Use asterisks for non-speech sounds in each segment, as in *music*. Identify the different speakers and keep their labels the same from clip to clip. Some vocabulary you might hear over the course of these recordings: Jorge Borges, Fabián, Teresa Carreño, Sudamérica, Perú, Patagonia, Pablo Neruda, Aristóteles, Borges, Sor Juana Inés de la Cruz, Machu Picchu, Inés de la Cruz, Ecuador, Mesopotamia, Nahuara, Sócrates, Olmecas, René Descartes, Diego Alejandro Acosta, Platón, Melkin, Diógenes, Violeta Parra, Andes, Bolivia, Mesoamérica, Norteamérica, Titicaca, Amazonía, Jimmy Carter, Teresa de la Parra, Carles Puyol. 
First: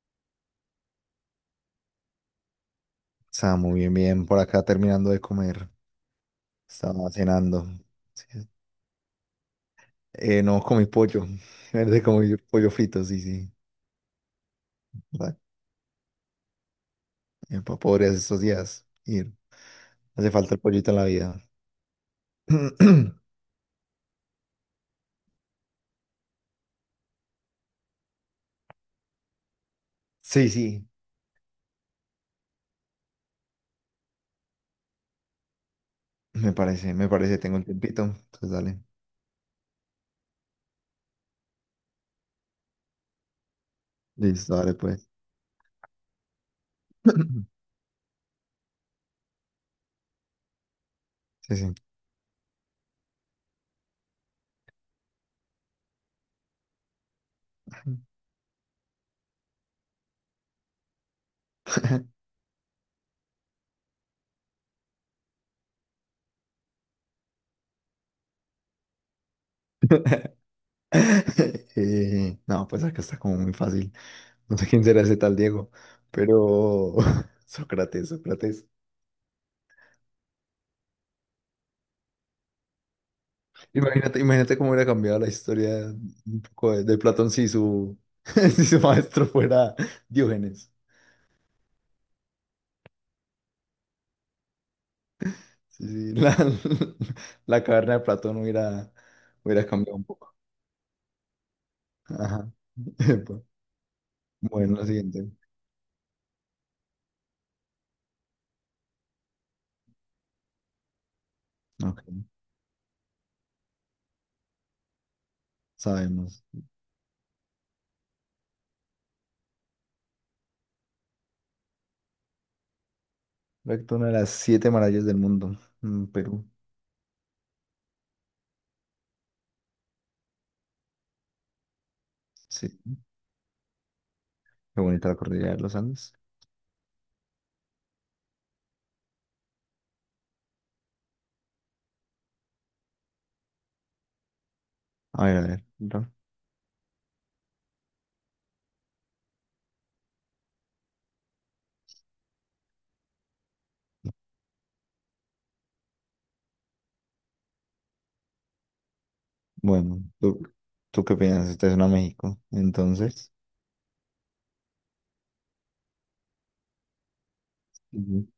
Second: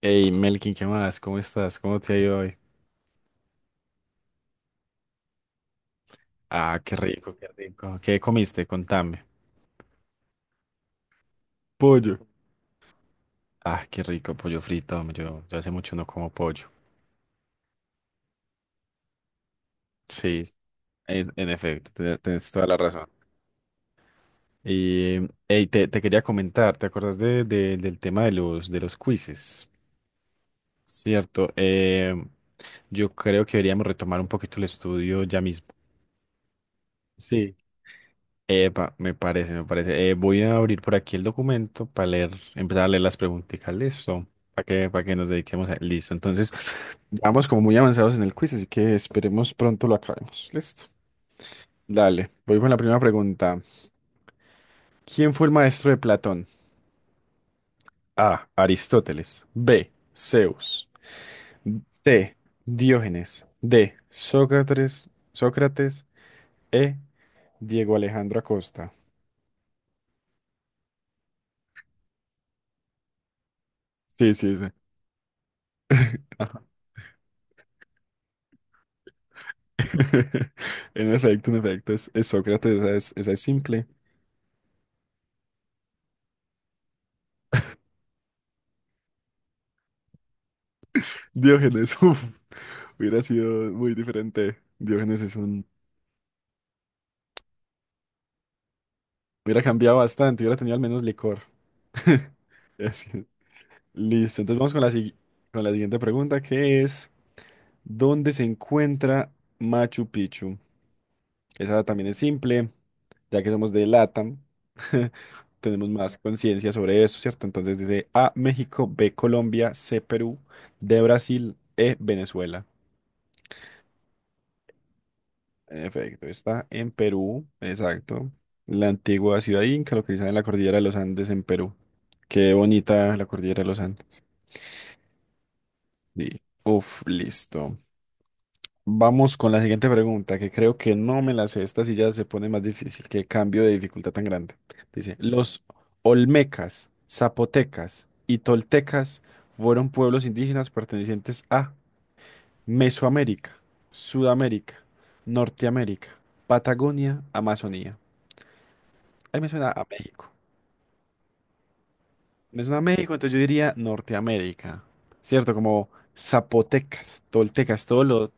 Speaker 1: Hey, Melkin, ¿qué más? ¿Cómo estás? ¿Cómo te ha ido hoy?
Speaker 2: Está muy bien, bien. Por acá terminando de comer.
Speaker 1: Ah, qué
Speaker 2: Estaba
Speaker 1: rico, qué
Speaker 2: cenando.
Speaker 1: rico. ¿Qué
Speaker 2: Sí.
Speaker 1: comiste? Contame.
Speaker 2: No comí pollo. *laughs* Verde
Speaker 1: Pollo.
Speaker 2: comí pollo frito, sí, sí.
Speaker 1: Ah, qué rico, pollo frito. Hombre,
Speaker 2: Pa-
Speaker 1: yo hace mucho no como pollo.
Speaker 2: Pobres estos días. Ir. Hace
Speaker 1: Sí,
Speaker 2: falta el pollito en la
Speaker 1: en,
Speaker 2: vida.
Speaker 1: en efecto, tienes toda la razón.
Speaker 2: *clears throat*
Speaker 1: Y, hey, te quería comentar, ¿te acuerdas del tema de los quizzes?
Speaker 2: Sí, sí.
Speaker 1: Cierto, yo creo que deberíamos retomar un poquito el estudio ya mismo.
Speaker 2: Me parece, me parece.
Speaker 1: Sí.
Speaker 2: Tengo un tiempito. Entonces dale.
Speaker 1: Epa, me parece. Voy a abrir por aquí el documento para leer, empezar a leer las preguntitas, listo,
Speaker 2: Listo, dale
Speaker 1: para
Speaker 2: pues.
Speaker 1: que nos dediquemos a... Listo, entonces, *laughs* ya vamos como
Speaker 2: *clears throat*
Speaker 1: muy avanzados en el quiz, así que esperemos pronto lo acabemos, listo.
Speaker 2: Sí, sí.
Speaker 1: Dale, voy con la primera pregunta. ¿Quién fue el maestro de Platón? A, Aristóteles; B, Zeus; C, Diógenes; D, Sócrates, Sócrates; E, Diego Alejandro Acosta.
Speaker 2: *laughs* No, pues acá está como muy fácil.
Speaker 1: Sí, sí,
Speaker 2: No sé
Speaker 1: sí.
Speaker 2: quién será ese tal Diego, pero *laughs* Sócrates, Sócrates.
Speaker 1: *laughs* En efecto, es Sócrates, esa es simple.
Speaker 2: Imagínate, imagínate cómo hubiera cambiado la historia un poco de Platón si su, *laughs* si su maestro fuera Diógenes.
Speaker 1: Diógenes, *laughs* uff, hubiera sido muy diferente. Diógenes es un...
Speaker 2: Sí, sí, la, *laughs* la caverna de Platón hubiera,
Speaker 1: Hubiera
Speaker 2: hubiera
Speaker 1: cambiado
Speaker 2: cambiado un poco.
Speaker 1: bastante, hubiera tenido al menos licor.
Speaker 2: Ajá.
Speaker 1: *laughs*
Speaker 2: *laughs*
Speaker 1: Así,
Speaker 2: Epa.
Speaker 1: listo, entonces vamos
Speaker 2: Bueno, la siguiente.
Speaker 1: con la siguiente pregunta, que es, ¿dónde se encuentra Machu Picchu? Esa
Speaker 2: Ok,
Speaker 1: también es simple, ya que somos de LATAM, *laughs* tenemos más
Speaker 2: sabemos.
Speaker 1: conciencia sobre eso, ¿cierto? Entonces dice A, México; B, Colombia; C, Perú; D, Brasil; E, Venezuela.
Speaker 2: Recto una de las siete maravillas del mundo,
Speaker 1: En
Speaker 2: mm,
Speaker 1: efecto,
Speaker 2: Perú.
Speaker 1: está en Perú, exacto. La antigua ciudad inca localizada en la cordillera de los Andes en Perú. Qué
Speaker 2: Sí,
Speaker 1: bonita la cordillera de los Andes.
Speaker 2: qué bonita la cordillera de los Andes.
Speaker 1: Sí. Uf, listo. Vamos con la siguiente pregunta, que creo que no me la sé. Esta sí ya se pone más difícil. Qué cambio de dificultad tan grande. Dice,
Speaker 2: A ver, a
Speaker 1: los
Speaker 2: ver. ¿No?
Speaker 1: olmecas, zapotecas y toltecas fueron pueblos indígenas pertenecientes a Mesoamérica, Sudamérica, Norteamérica, Patagonia, Amazonía. Ahí me suena a
Speaker 2: Bueno,
Speaker 1: México.
Speaker 2: ¿tú qué piensas? Este es una México.
Speaker 1: Me suena a México, entonces
Speaker 2: Entonces.
Speaker 1: yo diría Norteamérica. ¿Cierto? Como zapotecas, toltecas, todo lo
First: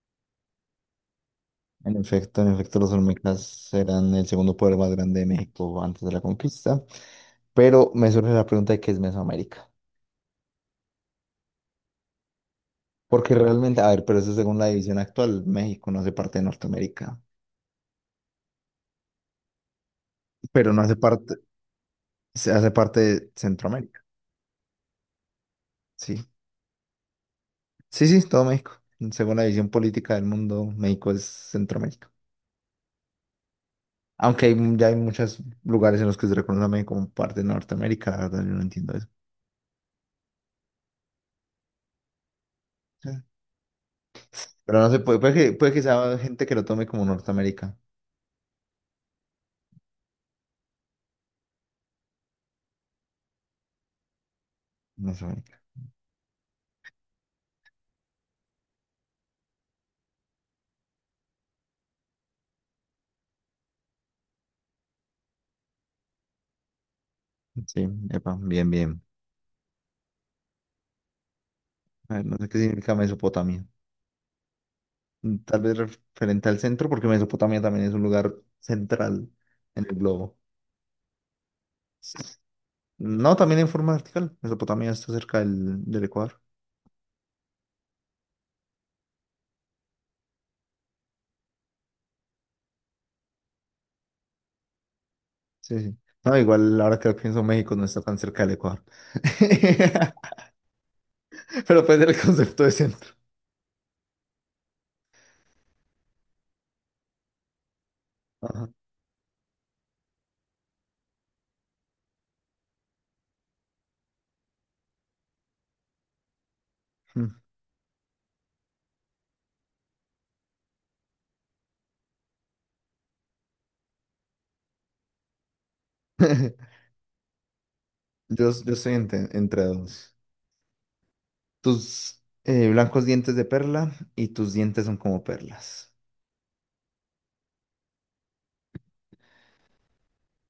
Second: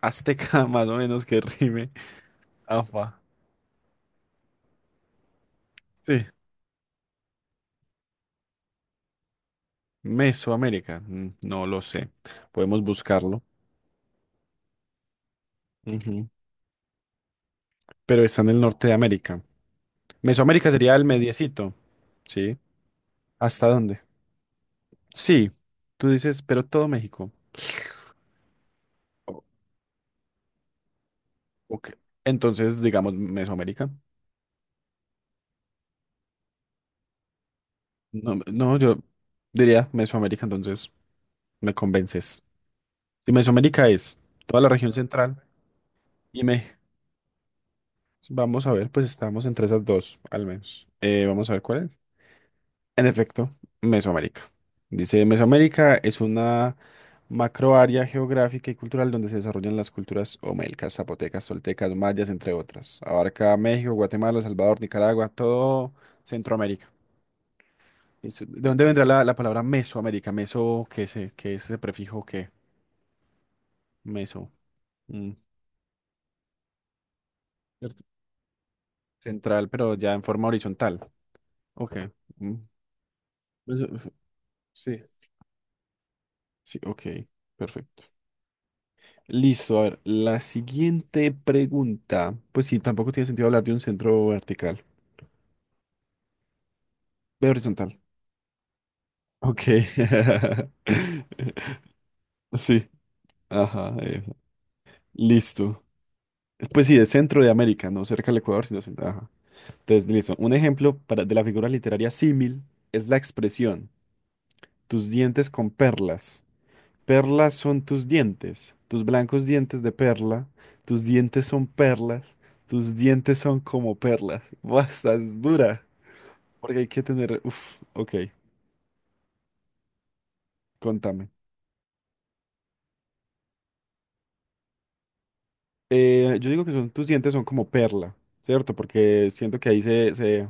Speaker 1: azteca, *laughs* más o menos que rime.
Speaker 2: En efecto, los
Speaker 1: Afa.
Speaker 2: Olmecas eran el segundo poder más grande de México antes de la
Speaker 1: Sí.
Speaker 2: conquista. Pero me surge la pregunta de qué es Mesoamérica.
Speaker 1: Mesoamérica. No lo sé. Podemos
Speaker 2: Porque
Speaker 1: buscarlo.
Speaker 2: realmente, a ver, pero eso según la división actual, México no hace
Speaker 1: Ujú.
Speaker 2: parte de Norteamérica,
Speaker 1: Pero está en el norte de América. Mesoamérica
Speaker 2: pero no
Speaker 1: sería
Speaker 2: hace
Speaker 1: el
Speaker 2: parte,
Speaker 1: mediecito.
Speaker 2: se
Speaker 1: ¿Sí?
Speaker 2: hace parte de
Speaker 1: ¿Hasta dónde?
Speaker 2: Centroamérica.
Speaker 1: Sí. Tú
Speaker 2: Sí,
Speaker 1: dices, pero todo México.
Speaker 2: sí, sí, todo México. Según
Speaker 1: O-
Speaker 2: la división política del mundo, México es
Speaker 1: ok.
Speaker 2: Centroamérica.
Speaker 1: Entonces, digamos Mesoamérica.
Speaker 2: Aunque hay, ya hay muchos lugares en los que se reconoce a México como parte de Norteamérica, la
Speaker 1: No,
Speaker 2: verdad, yo no
Speaker 1: no,
Speaker 2: entiendo
Speaker 1: yo
Speaker 2: eso.
Speaker 1: diría Mesoamérica, entonces me convences.
Speaker 2: Sí.
Speaker 1: Y Mesoamérica es toda la
Speaker 2: Pero no
Speaker 1: región
Speaker 2: se puede,
Speaker 1: central
Speaker 2: puede que sea
Speaker 1: y
Speaker 2: gente que lo
Speaker 1: México.
Speaker 2: tome como Norteamérica.
Speaker 1: Vamos a ver, pues estamos entre esas dos, al menos. Vamos a ver cuál es. En efecto, Mesoamérica. Dice,
Speaker 2: Mesoamérica.
Speaker 1: Mesoamérica es una macroárea geográfica y cultural donde se desarrollan las culturas omelcas, zapotecas, toltecas, mayas, entre otras. Abarca México, Guatemala, El Salvador, Nicaragua, todo Centroamérica.
Speaker 2: Sí, epa,
Speaker 1: Listo. ¿De
Speaker 2: bien,
Speaker 1: dónde
Speaker 2: bien.
Speaker 1: vendrá la palabra Mesoamérica? Meso, ¿qué es, qué es ese
Speaker 2: A
Speaker 1: prefijo
Speaker 2: ver, no sé
Speaker 1: que
Speaker 2: qué significa Mesopotamia.
Speaker 1: Meso? Mm,
Speaker 2: Mm, tal vez referente al centro, porque Mesopotamia también es un
Speaker 1: cierto.
Speaker 2: lugar central
Speaker 1: Central,
Speaker 2: en
Speaker 1: pero
Speaker 2: el
Speaker 1: ya en
Speaker 2: globo.
Speaker 1: forma horizontal. Ok. Mm,
Speaker 2: No, también en
Speaker 1: eso
Speaker 2: forma
Speaker 1: fue-
Speaker 2: vertical. Mesopotamia
Speaker 1: sí,
Speaker 2: está cerca del Ecuador.
Speaker 1: sí, ok. Perfecto. Listo, a ver, la siguiente pregunta. Pues sí, tampoco tiene sentido hablar de un centro vertical,
Speaker 2: Sí, sí. No, igual ahora que lo pienso,
Speaker 1: de
Speaker 2: México no
Speaker 1: horizontal.
Speaker 2: está tan cerca del Ecuador.
Speaker 1: Ok.
Speaker 2: *laughs*
Speaker 1: *laughs*
Speaker 2: Pero puede ser el concepto de
Speaker 1: Sí,
Speaker 2: centro.
Speaker 1: ajá. Listo. Pues sí, de centro de América, no cerca del Ecuador,
Speaker 2: Ajá.
Speaker 1: sino centro. Ajá. Entonces, listo. Un ejemplo para, de la figura literaria símil es la expresión, tus dientes con perlas. Perlas son tus dientes, tus blancos dientes de perla, tus dientes son perlas, tus dientes son como perlas. *laughs* Buah, estás dura, porque
Speaker 2: *laughs*
Speaker 1: hay que tener... Uf, ok,
Speaker 2: Yo estoy entre, entre dos.
Speaker 1: contame.
Speaker 2: Tus blancos dientes de perla y tus dientes son como perlas.
Speaker 1: Yo digo que son, tus dientes son como perla, ¿cierto? Porque siento que ahí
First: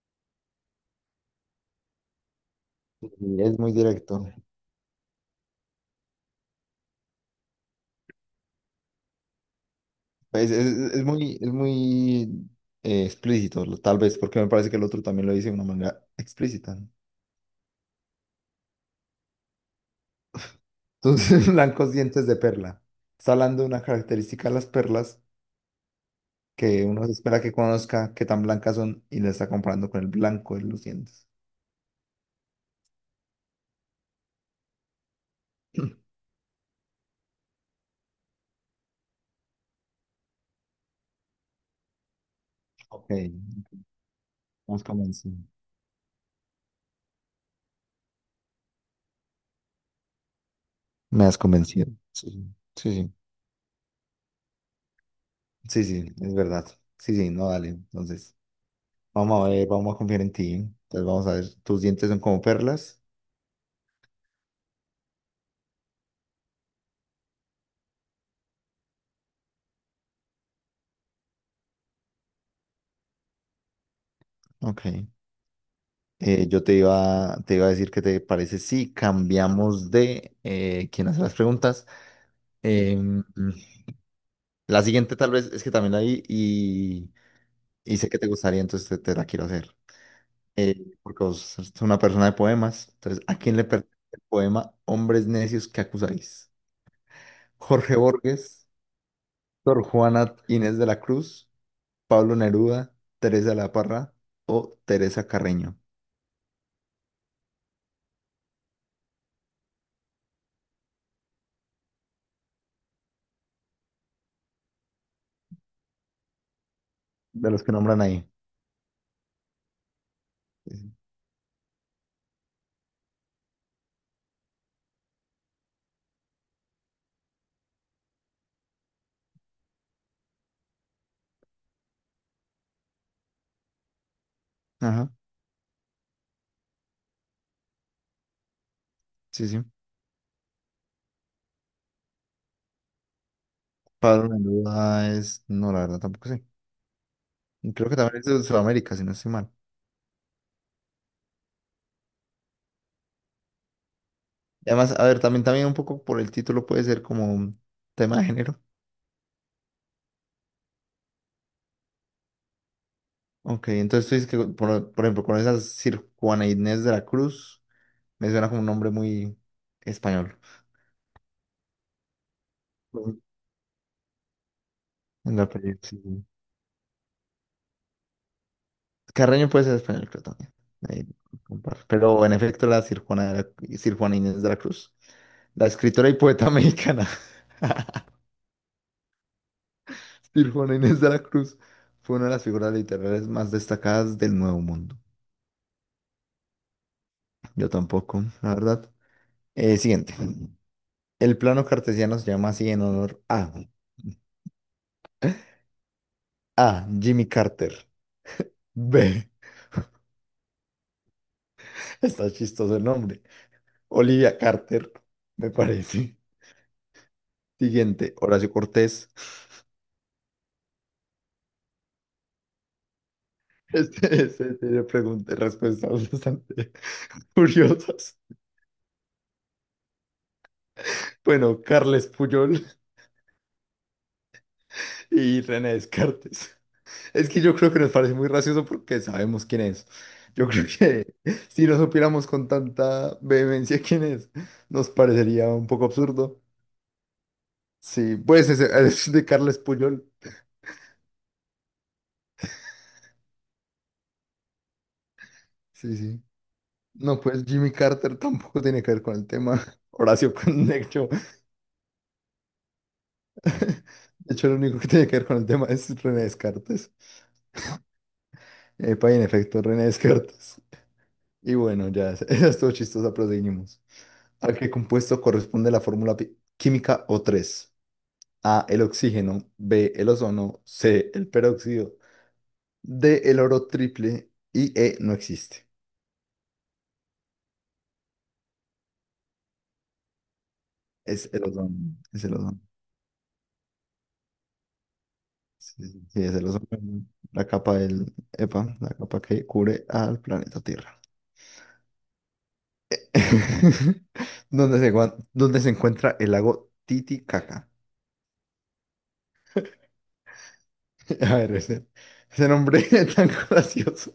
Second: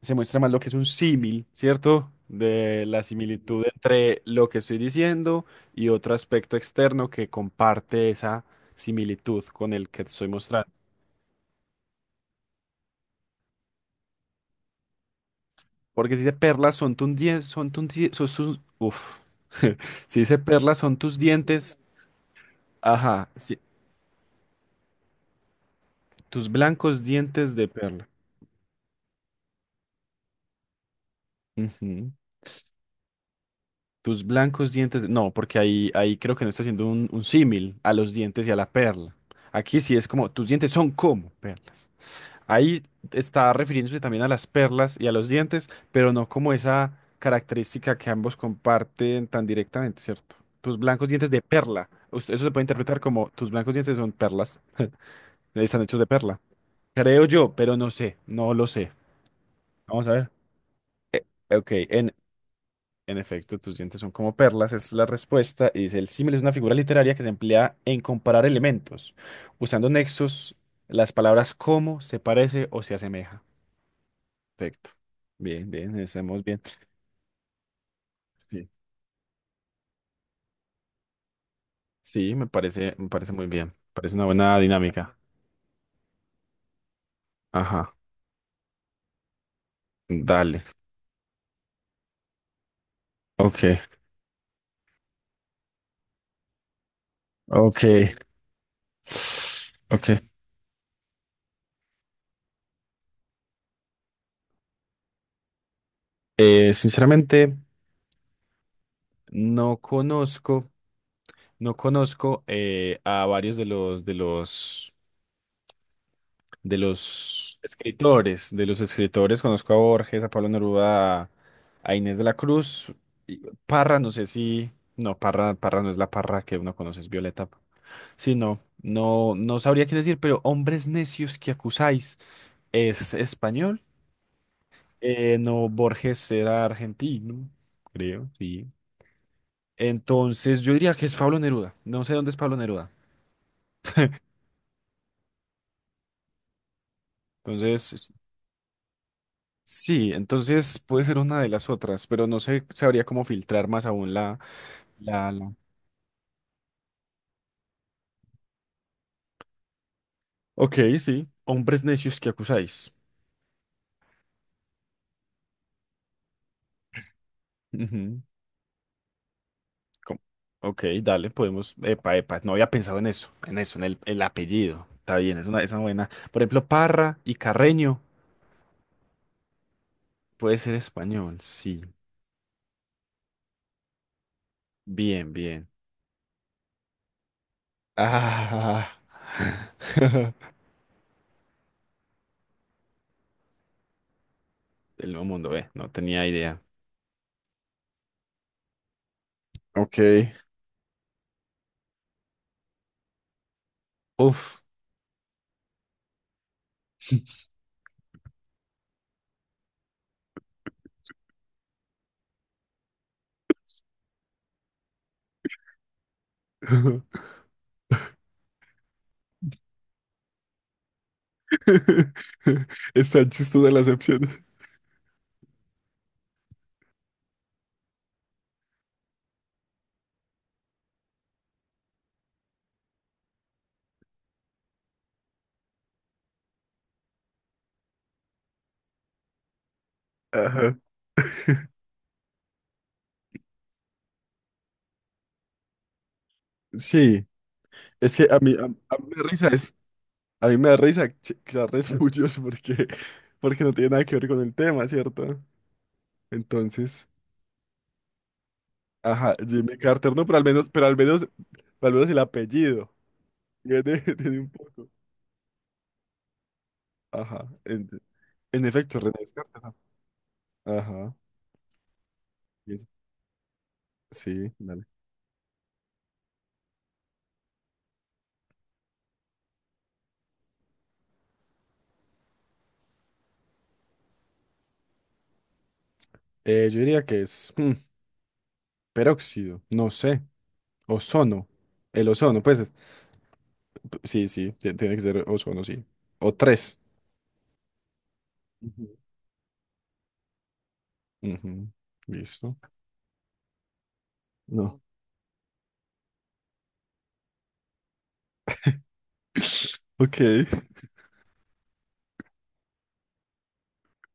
Speaker 1: se muestra más lo que es un símil, ¿cierto? De la
Speaker 2: Y es
Speaker 1: similitud
Speaker 2: muy directo.
Speaker 1: entre lo que estoy diciendo y otro aspecto externo que comparte esa similitud con el que te estoy
Speaker 2: Pues, es,
Speaker 1: mostrando.
Speaker 2: es muy explícito, lo- tal vez, porque me parece que el otro también lo dice de una manera
Speaker 1: Porque si dice
Speaker 2: explícita.
Speaker 1: perlas
Speaker 2: ¿No?
Speaker 1: son tus dientes, son tus die- son tus- uf. *laughs* Si dice perlas son tus
Speaker 2: Entonces, *laughs*
Speaker 1: dientes,
Speaker 2: blancos dientes de perla.
Speaker 1: ajá,
Speaker 2: Está
Speaker 1: sí,
Speaker 2: hablando de una característica de las perlas
Speaker 1: tus
Speaker 2: que
Speaker 1: blancos
Speaker 2: uno se espera que
Speaker 1: dientes de perla.
Speaker 2: conozca qué tan blancas son y le está comparando con el blanco de los dientes.
Speaker 1: Ujú. Tus blancos dientes, no, porque ahí, ahí
Speaker 2: *clears throat*
Speaker 1: creo que no está haciendo un símil a los dientes y a la perla. Aquí sí es como, tus dientes son como perlas. Ahí
Speaker 2: Ok, me
Speaker 1: está refiriéndose también a las
Speaker 2: has
Speaker 1: perlas y a los
Speaker 2: convencido.
Speaker 1: dientes, pero no como esa característica que ambos comparten tan directamente, ¿cierto? Tus blancos
Speaker 2: Me
Speaker 1: dientes
Speaker 2: has
Speaker 1: de perla.
Speaker 2: convencido. Sí,
Speaker 1: Eso se puede
Speaker 2: sí,
Speaker 1: interpretar
Speaker 2: sí,
Speaker 1: como tus blancos dientes son perlas, están
Speaker 2: sí,
Speaker 1: hechos
Speaker 2: sí,
Speaker 1: de
Speaker 2: sí, es
Speaker 1: perla.
Speaker 2: verdad. Sí,
Speaker 1: Creo
Speaker 2: sí, no,
Speaker 1: yo,
Speaker 2: dale.
Speaker 1: pero no sé,
Speaker 2: Entonces,
Speaker 1: no lo sé.
Speaker 2: vamos a ver, vamos a
Speaker 1: Vamos a
Speaker 2: confiar
Speaker 1: ver.
Speaker 2: en ti. Entonces, vamos a ver,
Speaker 1: Eh, ok,
Speaker 2: tus dientes son como perlas.
Speaker 1: en efecto, tus dientes son como perlas, es la respuesta. Y dice, el símil es una figura literaria que se emplea en comparar elementos, usando nexos, las palabras como, se parece o se asemeja. Perfecto.
Speaker 2: Ok.
Speaker 1: Bien, bien, estamos bien.
Speaker 2: Yo te iba a decir que te parece
Speaker 1: Sí,
Speaker 2: si cambiamos de quién hace las preguntas.
Speaker 1: sí, me
Speaker 2: Em,
Speaker 1: parece muy
Speaker 2: mm,
Speaker 1: bien. Parece una buena
Speaker 2: la siguiente
Speaker 1: dinámica.
Speaker 2: tal vez es que también la vi
Speaker 1: Ajá,
Speaker 2: y sé que te gustaría, entonces te la quiero hacer.
Speaker 1: dale.
Speaker 2: Porque vos sos una persona de poemas. Entonces, ¿a quién
Speaker 1: Ok,
Speaker 2: le pertenece el poema Hombres necios que acusáis?
Speaker 1: ok.
Speaker 2: Jorge Borges, Sor
Speaker 1: Ok.
Speaker 2: Juana Inés de la Cruz, Pablo Neruda, Teresa de la Parra o Teresa Carreño,
Speaker 1: Sinceramente, no conozco, no conozco, a varios de
Speaker 2: de
Speaker 1: los
Speaker 2: los que nombran ahí.
Speaker 1: escritores, de los escritores. Conozco a Borges, a Pablo Neruda, a Inés de la Cruz. Y Parra, no sé si, no, Parra, Parra no es la Parra que uno conoce, es Violeta. Sí, no, no, no sabría qué decir, pero hombres necios que acusáis es español.
Speaker 2: Ajá,
Speaker 1: No, Borges era argentino, creo, sí.
Speaker 2: sí, sí.
Speaker 1: Entonces yo diría que es Pablo Neruda. No sé dónde es Pablo Neruda.
Speaker 2: Pablo Neruda es, no, la verdad tampoco sé. Y creo
Speaker 1: Entonces,
Speaker 2: que
Speaker 1: es-
Speaker 2: también es de Sudamérica, si no estoy mal.
Speaker 1: sí, entonces puede ser una de las otras, pero no sé, sabría cómo filtrar más aún
Speaker 2: Y además, a ver,
Speaker 1: la,
Speaker 2: también,
Speaker 1: la-
Speaker 2: también un poco por el título puede ser como un tema de género.
Speaker 1: Ok, sí, hombres necios que acusáis.
Speaker 2: Ok, entonces tú dices que, por ejemplo, con esa Sir Juana Inés de la Cruz,
Speaker 1: Ujú.
Speaker 2: me suena como un nombre muy
Speaker 1: ¿Cómo?
Speaker 2: español.
Speaker 1: Ok, dale, podemos. Epa, epa, no había pensado en
Speaker 2: Ujú.
Speaker 1: eso, en eso, en el apellido. Está
Speaker 2: En
Speaker 1: bien,
Speaker 2: la
Speaker 1: es
Speaker 2: película,
Speaker 1: una
Speaker 2: sí,
Speaker 1: buena.
Speaker 2: sí.
Speaker 1: Por ejemplo, Parra y Carreño
Speaker 2: Carreño puede ser español, creo también.
Speaker 1: puede ser
Speaker 2: Ahí
Speaker 1: español, sí.
Speaker 2: comparto. Pero en efecto, la Sir Juana, Sir Juana Inés de la Cruz,
Speaker 1: Bien,
Speaker 2: la
Speaker 1: bien.
Speaker 2: escritora y poeta mexicana. *laughs*
Speaker 1: Ah,
Speaker 2: Y Juana Inés de la Cruz fue una de las figuras literarias más destacadas del Nuevo Mundo.
Speaker 1: *laughs* el nuevo mundo, ve, no tenía idea.
Speaker 2: Yo tampoco, la verdad.
Speaker 1: Ok.
Speaker 2: Siguiente. El plano cartesiano se llama así en honor a
Speaker 1: Uf.
Speaker 2: A. Jimmy Carter. B. *laughs* Está chistoso el nombre. Olivia Carter, me parece.
Speaker 1: *laughs*
Speaker 2: Siguiente, Horacio Cortés. *laughs*
Speaker 1: Están chistosas las
Speaker 2: Este,
Speaker 1: opciones.
Speaker 2: este tiene preguntas y respuestas bastante *laughs* curiosas. Bueno, Carles Puyol y René Descartes. Es que yo creo que nos parece muy gracioso porque sabemos quién es. Yo creo
Speaker 1: Ajá.
Speaker 2: que *laughs* si no supiéramos con tanta vehemencia quién es, nos parecería un poco absurdo.
Speaker 1: Sí, es
Speaker 2: Sí,
Speaker 1: que
Speaker 2: pues *laughs*
Speaker 1: a mí
Speaker 2: es,
Speaker 1: me
Speaker 2: de
Speaker 1: da risa,
Speaker 2: Carles
Speaker 1: es,
Speaker 2: Puyol.
Speaker 1: a mí me da risa que sea re *laughs* suyos porque, porque no tiene nada que ver con el tema, ¿cierto?
Speaker 2: Sí, sí.
Speaker 1: Entonces.
Speaker 2: No, pues Jimmy Carter tampoco tiene que ver con el
Speaker 1: Ajá,
Speaker 2: tema.
Speaker 1: Jimmy Carter, no,
Speaker 2: Horacio
Speaker 1: pero
Speaker 2: Conejo.
Speaker 1: al menos el apellido. Tiene,
Speaker 2: *laughs*
Speaker 1: *laughs*
Speaker 2: De
Speaker 1: tiene
Speaker 2: hecho,
Speaker 1: un
Speaker 2: lo único que
Speaker 1: poco.
Speaker 2: tiene que ver con el tema es René Descartes.
Speaker 1: Ajá, en, en efecto,
Speaker 2: Epa,
Speaker 1: René
Speaker 2: y en
Speaker 1: Descartes.
Speaker 2: efecto,
Speaker 1: Ajá.
Speaker 2: René Descartes.
Speaker 1: Ajá,
Speaker 2: Y bueno, ya, *laughs* esa estuvo
Speaker 1: y es-
Speaker 2: chistosa, pero seguimos.
Speaker 1: Sí,
Speaker 2: ¿A qué
Speaker 1: dale.
Speaker 2: compuesto corresponde la fórmula química O3? A, el oxígeno, B, el ozono, C, el peróxido, D, el oro triple y E, no existe.
Speaker 1: Yo diría que es mm, peróxido, no sé,
Speaker 2: Es el
Speaker 1: ozono.
Speaker 2: ozono,
Speaker 1: El
Speaker 2: es el
Speaker 1: ozono,
Speaker 2: ozono.
Speaker 1: sí, sí, tiene que ser ozono,
Speaker 2: Sí,
Speaker 1: sí.
Speaker 2: sí, sí, sí,
Speaker 1: O
Speaker 2: es el
Speaker 1: tres.
Speaker 2: ozono. La capa del, epa, la
Speaker 1: Ujú.
Speaker 2: capa que cubre al planeta Tierra.
Speaker 1: Ujú, listo.
Speaker 2: *laughs* ¿Dónde
Speaker 1: No.
Speaker 2: se, dónde se encuentra el lago Titicaca?
Speaker 1: *laughs* Ok.
Speaker 2: *laughs* A ver, ese nombre *laughs* tan gracioso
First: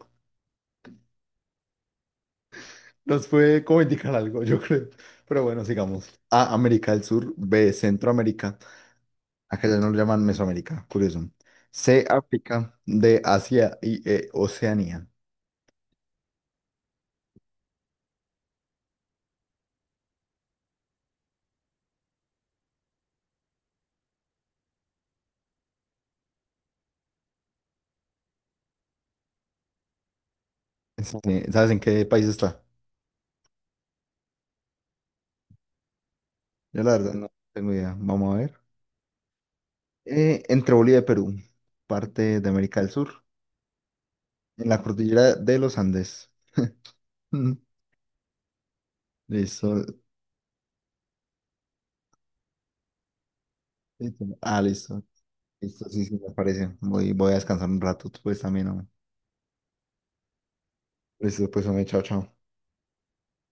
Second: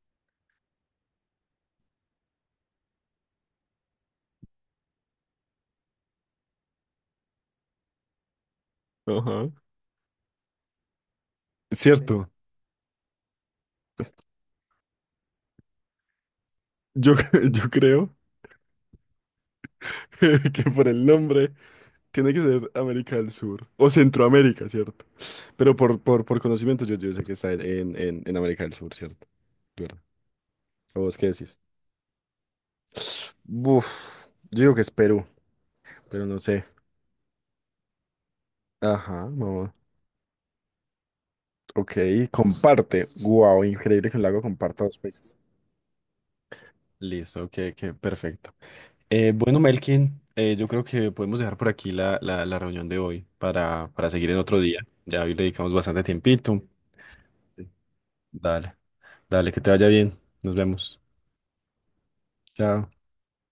Speaker 2: nos puede como indicar algo, yo creo. Pero bueno, sigamos. A, América del Sur, B, Centroamérica.
Speaker 1: Ajá.
Speaker 2: Acá ya no lo llaman Mesoamérica, curioso. C,
Speaker 1: Cierto.
Speaker 2: África, D, Asia y E, Oceanía.
Speaker 1: Yo, *laughs* yo creo *laughs* que por el nombre. Tiene que ser América del Sur o Centroamérica, ¿cierto? Pero por conocimiento yo, yo sé que está en América del Sur, ¿cierto? Claro. ¿O vos qué
Speaker 2: Este,
Speaker 1: decís?
Speaker 2: ¿sabes en qué país está?
Speaker 1: Buf, yo digo que es Perú, pero no sé.
Speaker 2: Yo la verdad no tengo idea. Vamos a ver.
Speaker 1: Ajá, no.
Speaker 2: Entre Bolivia y Perú,
Speaker 1: Ok,
Speaker 2: parte de América del
Speaker 1: comparte.
Speaker 2: Sur,
Speaker 1: Wow, increíble que un lago
Speaker 2: en la
Speaker 1: comparta dos
Speaker 2: cordillera
Speaker 1: países.
Speaker 2: de los Andes. *laughs*
Speaker 1: Listo,
Speaker 2: Mm,
Speaker 1: que perfecto. Bueno,
Speaker 2: listo,
Speaker 1: Melkin, yo creo que podemos dejar por aquí la reunión de hoy para
Speaker 2: listo.
Speaker 1: seguir en otro
Speaker 2: Ah,
Speaker 1: día.
Speaker 2: listo.
Speaker 1: Ya hoy le dedicamos
Speaker 2: Listo,
Speaker 1: bastante
Speaker 2: sí, sí, me
Speaker 1: tiempito.
Speaker 2: parece. Voy, voy a
Speaker 1: Sí.
Speaker 2: descansar un rato, pues también.
Speaker 1: Dale,
Speaker 2: Hombre.
Speaker 1: dale, que te vaya bien. Nos vemos.
Speaker 2: Listo, pues, hombre, chao, chao.
Speaker 1: Chao.